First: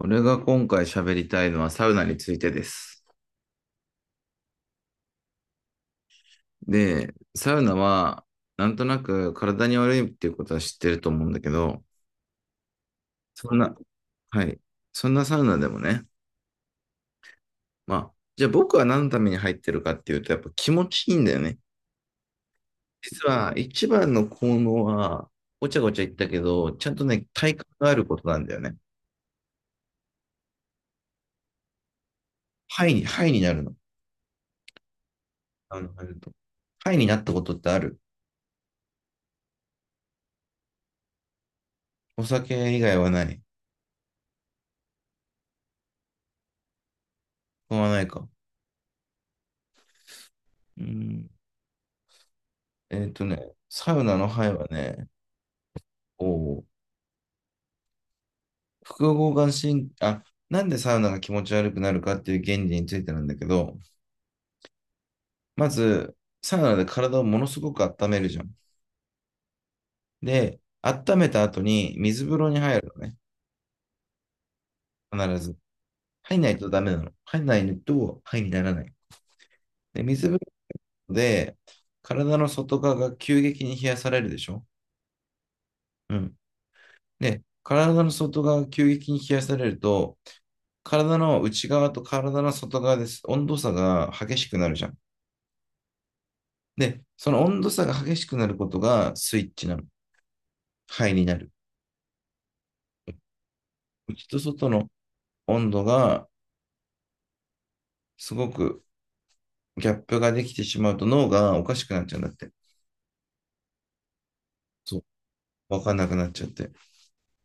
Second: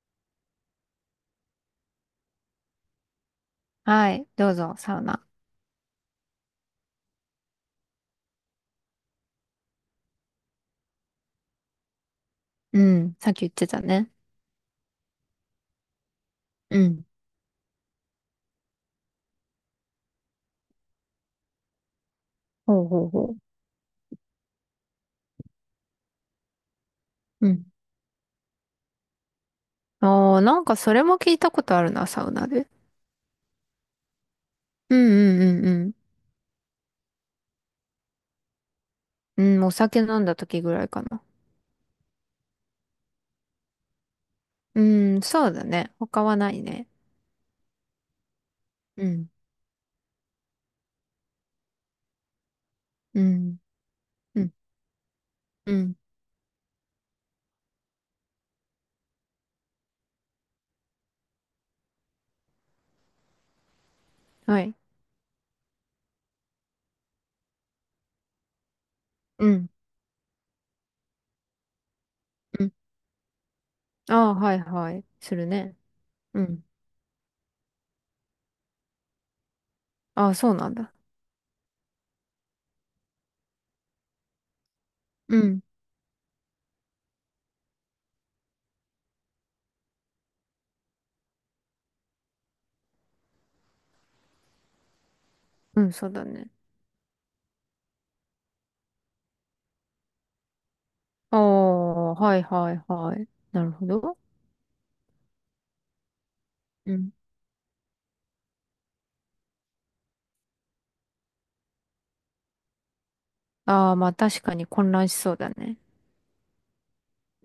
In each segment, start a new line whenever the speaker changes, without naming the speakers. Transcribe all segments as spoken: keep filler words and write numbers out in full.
俺が今回喋りたいのはサウナについてです。
はい。どうぞ、サウナ。
で、サウナは、なんとなく体に悪いっていうことは知ってると思うんだけど、
うん。さっき言っ
そん
て
な、
たね。
はい。そんなサウナでもね、
うん。
まあ、じゃあ僕は何のために入ってるかっていうと、やっぱ気持ちいいんだよね。
ほうほう
実
ほ
は一番の効能は、ごちゃごちゃ言ったけど、ちゃんとね、
う。う
体
ん。
感があることなんだよね。
ああ、なんかそれも聞いたことあるな、サウナで。
ハイに、ハイになるの。
うんうんう
あの、
ん
入ると。ハイになったことってある？
うん。うん、お酒飲んだ時ぐらいかな。
お酒以外はない。
うん、そうだね。他はないね。
他はないか。
うん、
うん。えっ
う
とね、
ん、
サウナの
う
ハイ
ん、
はね、
うん。
おう複合眼神、あ、なんでサウナが気持ち悪くなるかっていう原理についてなんだけど、
はい。
まず、サウナで体をものすごく温めるじゃん。
うん、
で、温めた後に水風呂に
うん。
入るのね、
ああ、はいはい。す
必
る
ず。
ね。
入ん
う
ない
ん。
とダメなの。入んないと、肺にならない。で、水
ああ、
風
そうなんだ。
呂で、体の外側が急激に冷やされるでしょ？
うん、
うん。で、体の外側が急激に冷やされると、体の内側と体の外側です。温度差が激しくなるじゃん。
うん、そうだね。
で、その温度差が激しくなることがスイッチなの。肺にな
あ
る。
あ、はいはいはい。なるほど。
内と外の温度が
うん。
すごくギャップができてしまうと脳がおかしくなっちゃうんだって。
ああ、まあ確かに混
そう。
乱しそうだね。
わかんなくなっちゃって。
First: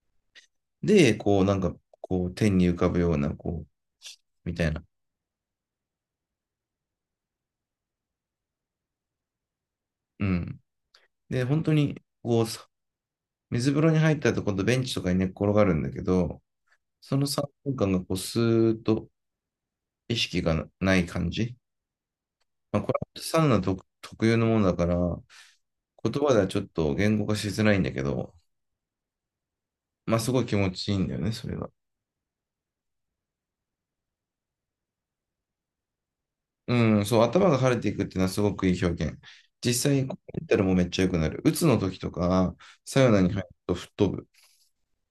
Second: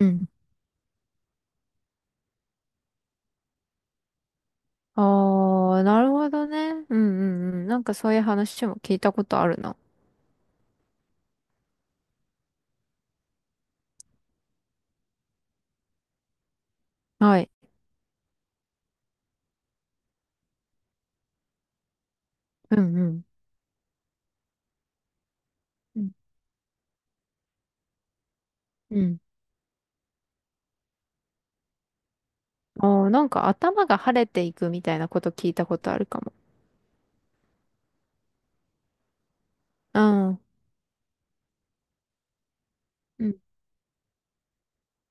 うん。
で、こうなんか、こう天に浮かぶような、こう、みたいな。
ああ、なるほどね。うんうんうん。なんかそういう話も聞いたことあるな。
うん。で、本当に、こう、水風呂に入ったと今度ベンチとかに寝っ転がるんだけど、その
は
3
い。
分間がこうスーッと意識がない感じ。
う
まあ、これ
んうん。
はサウナ特、特有のものだから、言
うん
葉ではちょっと言語化しづらいんだけど、
うん。
まあすごい気持ちいいんだよね、それが。
ああ、なんか頭が晴れていくみたいなこと聞いたことあるかも。
うん、そう、頭が晴れていくっていうのはすごくいい表現。実
う
際、こう
ん。
メったらもうめっちゃ良くなる。鬱の時とか、サウナに入ると吹っ飛ぶ。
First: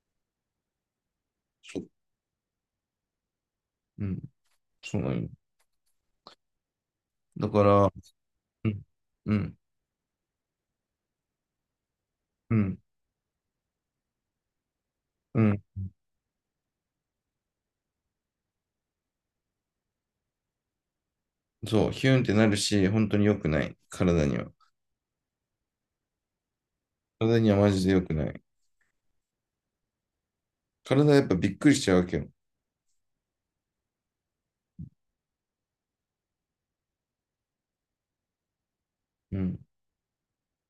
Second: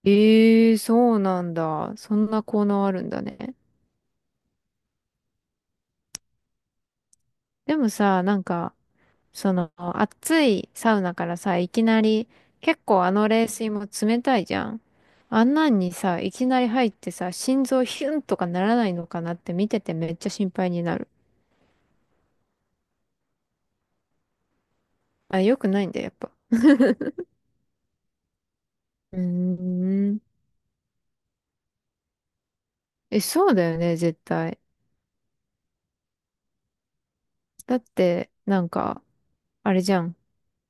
ええー、そうなん
そう、
だ。そんな効能あるんだね。
うん、そうなんよ。だか
でも
ら、
さ、なん
う
か、
ん、う
そ
ん、
の、暑いサウナからさ、いきなり、
うん、
結構あの冷水も冷たいじゃん。
う
あん
ん、
なんにさ、いきなり入ってさ、心臓ヒュンとかならないのかなって見ててめっちゃ心配になる。
そう、ヒュンってなるし、本当に良くない、体には。
あ、良くないんだよ、やっぱ。
体にはマジで良くない。
うーん。
体やっぱびっくりしちゃうわけよ。
え、そうだよね、絶対。だって、なんか、
うん、
あれじゃん。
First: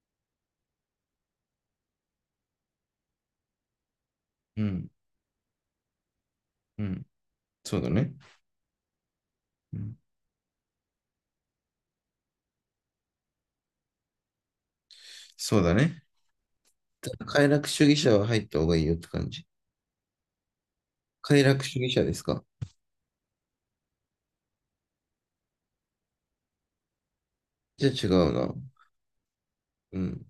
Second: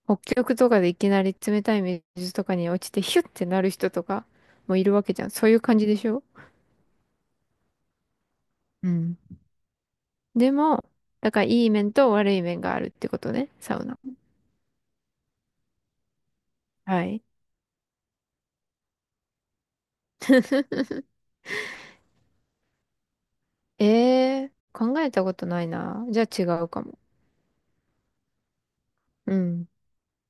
北極とかでいきなり冷たい水とかに落ちてヒュッてなる人とか
う
もい
ん、
るわけじゃん。そういう感じでしょ？
うん。そうだね。
うん。
うん
でも、だからいい面と悪い面があるってことね、サウナ。
そうだね。
はい。
快楽主義者は入った方がいいよって感じ。快楽主義者ですか？
えー、考えたことないな。じゃあ違うかも。
じゃあ違うな。
うん。
うん。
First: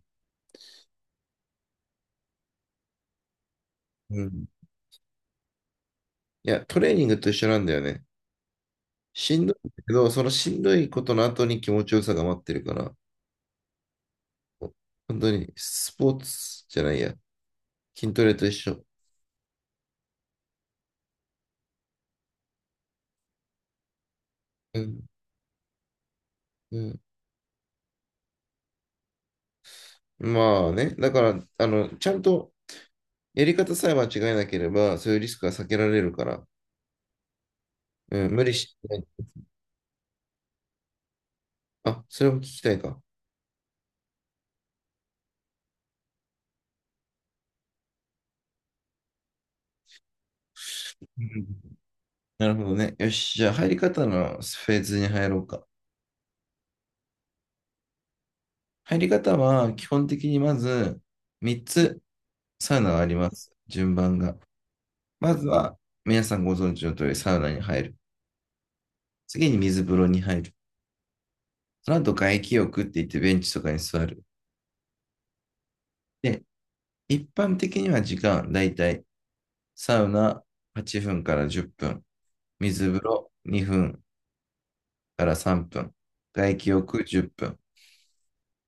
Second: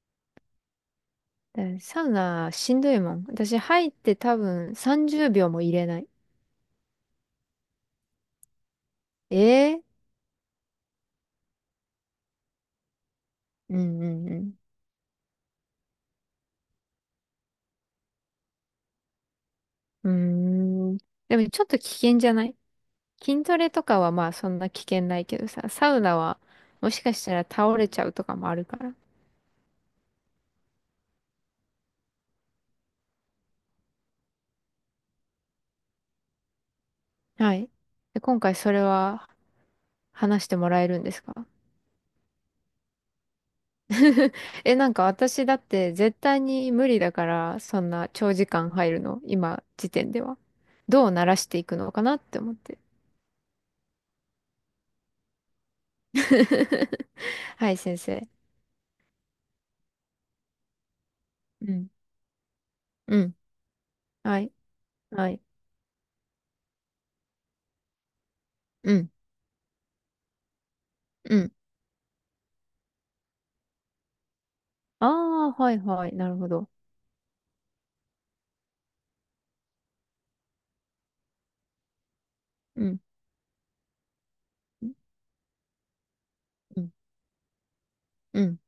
でサウナしんどいもん。私入って
う
多
ん。
分さんじゅうびょうも入れない。
いや、トレーニングと一緒なんだよね。し
え
んどい
ー。
けど、そのしんどいことの後に気持ちよさが待ってるから、
うんうんうん。
本当にスポーツじゃないや。筋トレと一緒。
うーん。でもちょっと危険じゃない？筋トレとかはまあそんな
う
危
ん。
険ないけどさ、サウナは
う
も
ん。
しかしたら倒れちゃうとかもあるから。
まあね、だから、あの、ちゃんとやり方さえ間違えなければ、そういうリスクは避けられるから、
はい。で、
うん、
今
無理
回そ
し
れ
ない。
は話してもらえるんですか？
あ、それを聞きたいか。
え、なんか私だって絶対に無理だから、そんな長時間入るの、今時点では。どう
う
慣らし
ん、
ていくのかなって
なる
思っ
ほど
て。
ね。よし、じゃあ入り方のフェーズに入ろうか。
はい、先生。
入り方は基本的にまず3
うん。
つサウナがあり
う
ま
ん。
す。順番が。
はい。は
ま
い。
ずは皆さんご存知の通りサウナに入る。
うん。
次に水風呂に入る。
うん。
その後外気浴って言ってベンチとかに座る。
ああ、はいはい。なる
で、
ほど。
一般的には時間、だいたいサウナはっぷんからじゅっぷん、
う
水風
ん。
呂にふん
うん。
からさんぷん、外気
う
浴じゅっぷん
ん。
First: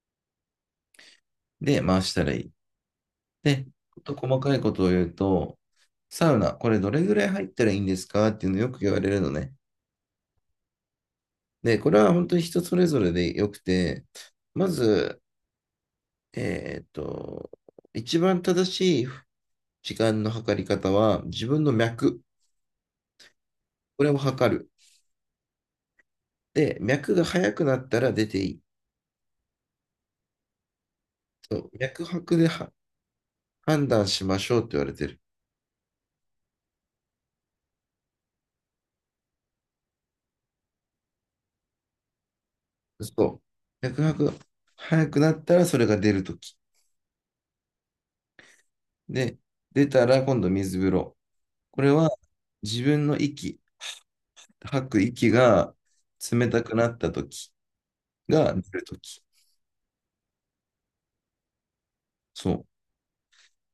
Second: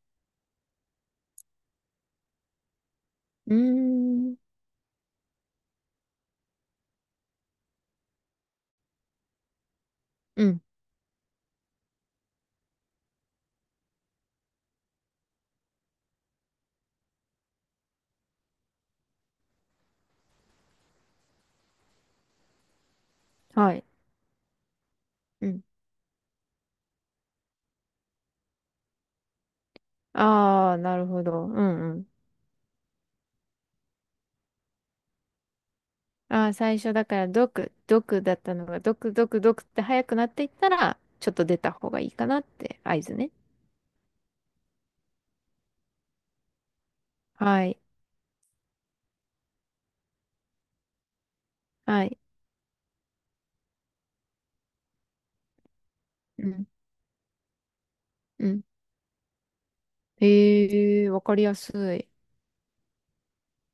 で回したらいい。
うー
で、ちょっと
ん。
細かいことを言うと、サウナ、これどれぐらい入ったらいいんですかっていうのよく言われるのね。
うん。
で、これは本当に人それぞれでよくて、まず、えっと、一番正しい時間の測り方は、自分の脈、
はい。
これを測る。
うん。
で、脈が速くなったら出ていい。
ああ、なるほど。う
そう
んう
脈
ん。
拍では判断しましょうって言われてる。
ああ、最初だから、毒、毒だったのが、毒、毒、毒って早くなっていったら、ちょっと出た方がいいかなって合図ね。
そう。脈拍が速くなったらそれが出るとき。
はい。
で、出たら今度水風呂。これ
は
は
い。
自分の息、吐く息が
う
冷た
ん。
くなった時
う
が出
ん。
る時。
へえ、わかりやすい。
そう。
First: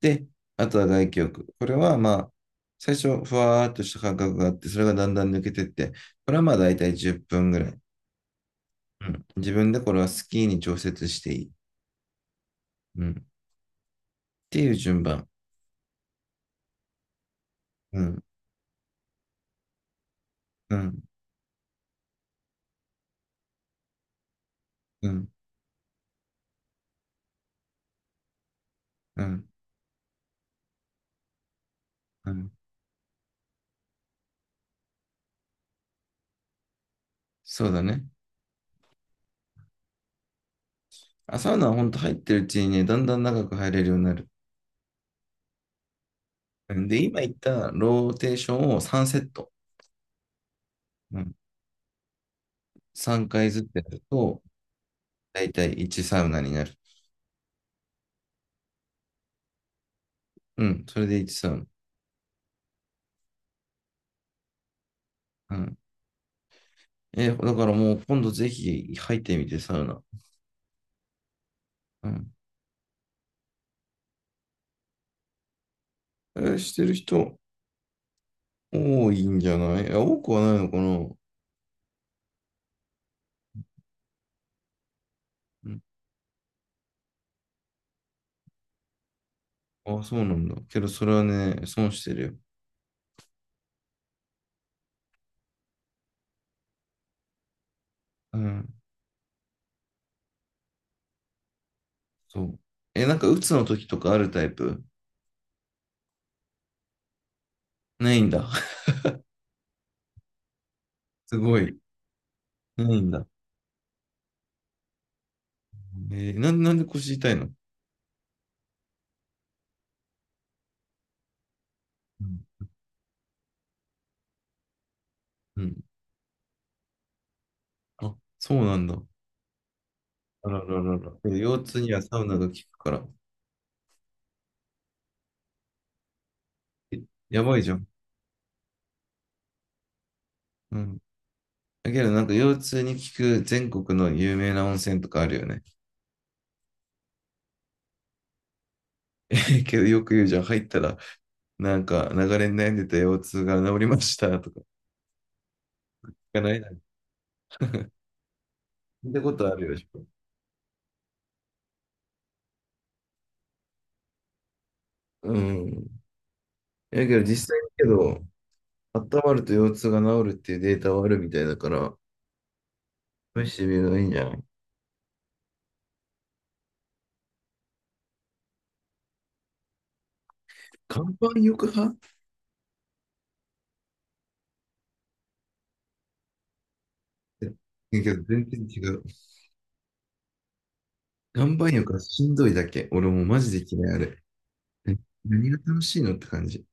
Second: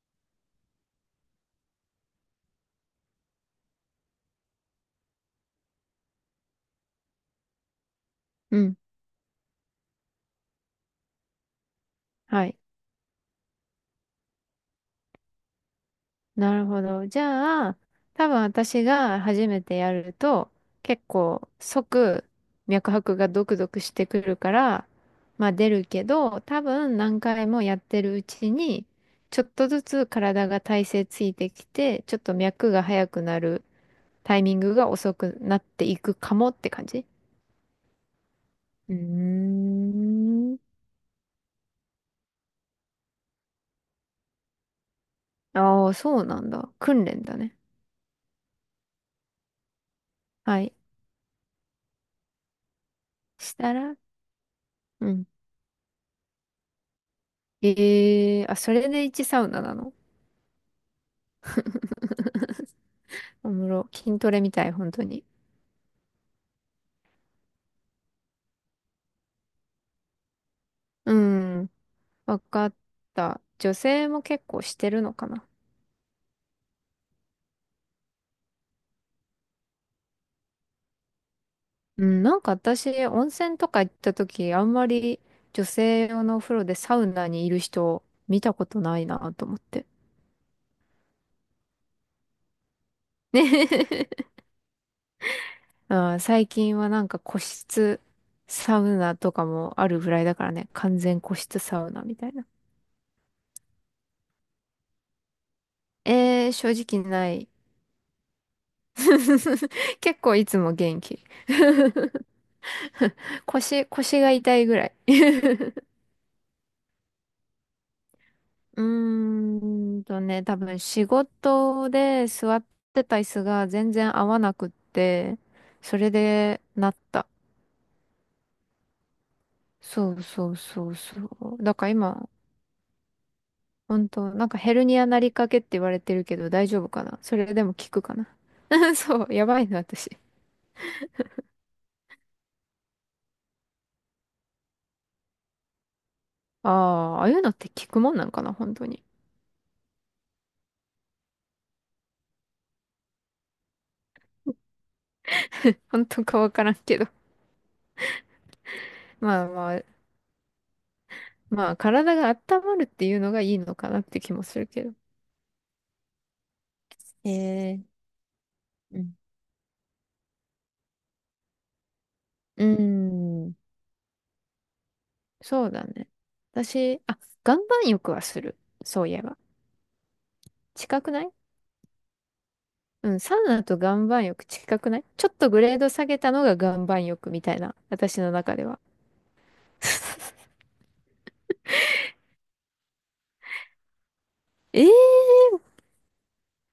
で、あとは外気浴。これはまあ、最初、ふわーっとした感覚があって、それがだんだん抜けてって、これはまあ大体じゅっぷんぐらい。
うん。
うん。自分でこれはスキーに調節していい。
はい。
うん。っていう順番。
なるほど。じゃあ、
うん。
多分私が初めてやると、
うん。
結構即脈拍がドクドクしてくるから、
うん。
まあ出るけど、多分何回もやってるうちに、
う
ちょっ
ん。
とずつ体が体勢ついてきて、ちょっ
う
と
ん。
脈が速くなるタイミングが遅くなっていくかもって感じ。
そうだね。
うーん。
あ、サウナは本当入ってるうちにね、だんだん長く入れるようになる。
ああ、そうなんだ。
うんで、
訓
今
練
言っ
だね。
たローテーションをさんセット。
はい。
うんさんかい
し
ずつ
た
や
ら、
ると、
うん。
だいたいいちサウナになる。
ええーあ、それでいちサウナサウナなの？
うん、それでいちサウ
おもろ。筋トレみたい、本当に。
ナ。うん。え、だからもう今度ぜひ入ってみて、サウナ。
うん。
うん。
わかった。女性も結構してるのかな。
えーしてる人多いんじゃない？いや多くはないのかな、
うん、なんか私、温泉とか行った時、あんまり女
うん、
性用のお風呂でサウナにいる人見たことないなと思って。
あ、そうなんだ。けどそれはね、損してるよ。
ね。 あー、最近はなんか個室
うん、
サウナとかもあるぐらいだからね、完全個室サウナみたい
そ
な。
う。え、なんか鬱の時とかあるタイプ？
えー、正直ない。
ないんだ。
結構いつも元気。
すごい。ないんだ。
腰、腰が痛いぐらい。
えー、なんなんで腰痛いの？
うーんとね、多分仕事
う
で
ん
座ってた椅子が全然合わなくって、
うん。
それでなった。
あ、そうなんだ。
そう
あ
そう
らら
そう
らら。
そ
え腰
う。だ
痛
から
にはサウ
今、
ナが効くから。
本当なんかヘルニアなりかけって言われてるけど大丈夫
え
かな？そ
や
れ
ばい
で
じ
も
ゃ
効
ん。
くかな？ そう、やばいな、私。
うん。だけどなんか腰痛に効く全国の有名な温泉とかあるよね。
ああ、ああいうのって効くもんなんかな本当に。
けどよく言うじゃん、入ったらなんか流れに悩んでた腰痛が治りましたとか聞
本当か
か
わ
ない
か
な。
ら
聞
んけど。
いたこ
ま
と
あ
あるよ。
まあ、まあ体が温まるっていうのがいいのかなって気もするけど。
うん。だけど
え
実際に
ー、
けど、
うん。
温まると腰痛が治るっていうデータはあるみたいだから、
うー
試
ん。
してみるのがいいんじゃない？
そうだね。私、あ、岩盤浴はする。そういえば。近
岩
くない？
盤浴派っ
うん、サウナと岩盤浴近くない？ちょっとグレード下げたのが岩盤浴み
て
たいな、
言うけ
私
ど
の
全
中
然
で
違
は。
う。岩盤浴はしんどいだけ。俺もうマジで嫌いあれ。
えー、
え何が楽しいのって感じ。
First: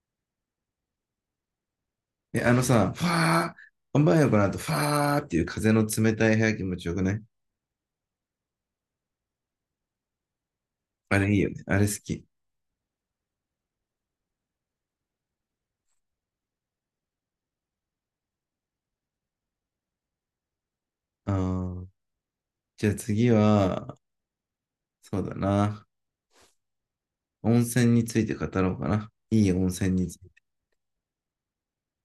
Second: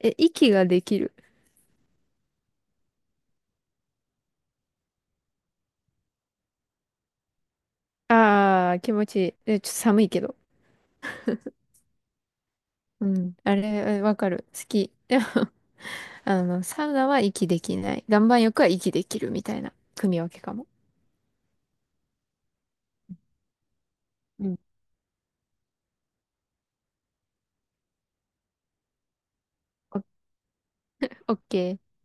え、息ができる。
え、あのさ、ファー、本番よこなと、ファーっていう風の冷たい部屋気持ちよくない？
あー、気持ちいい。え、ちょっと寒いけど。
あれいいよね。あれ好き。
うん、あれ、え、わかる。好き。でも、あの、サウナは息できない。岩盤浴は息できるみたいな組み分けかも。
あー、じゃあ次は、
うん。
そうだな。温泉について語ろうかな。いい温泉
オ
について。
オッケー。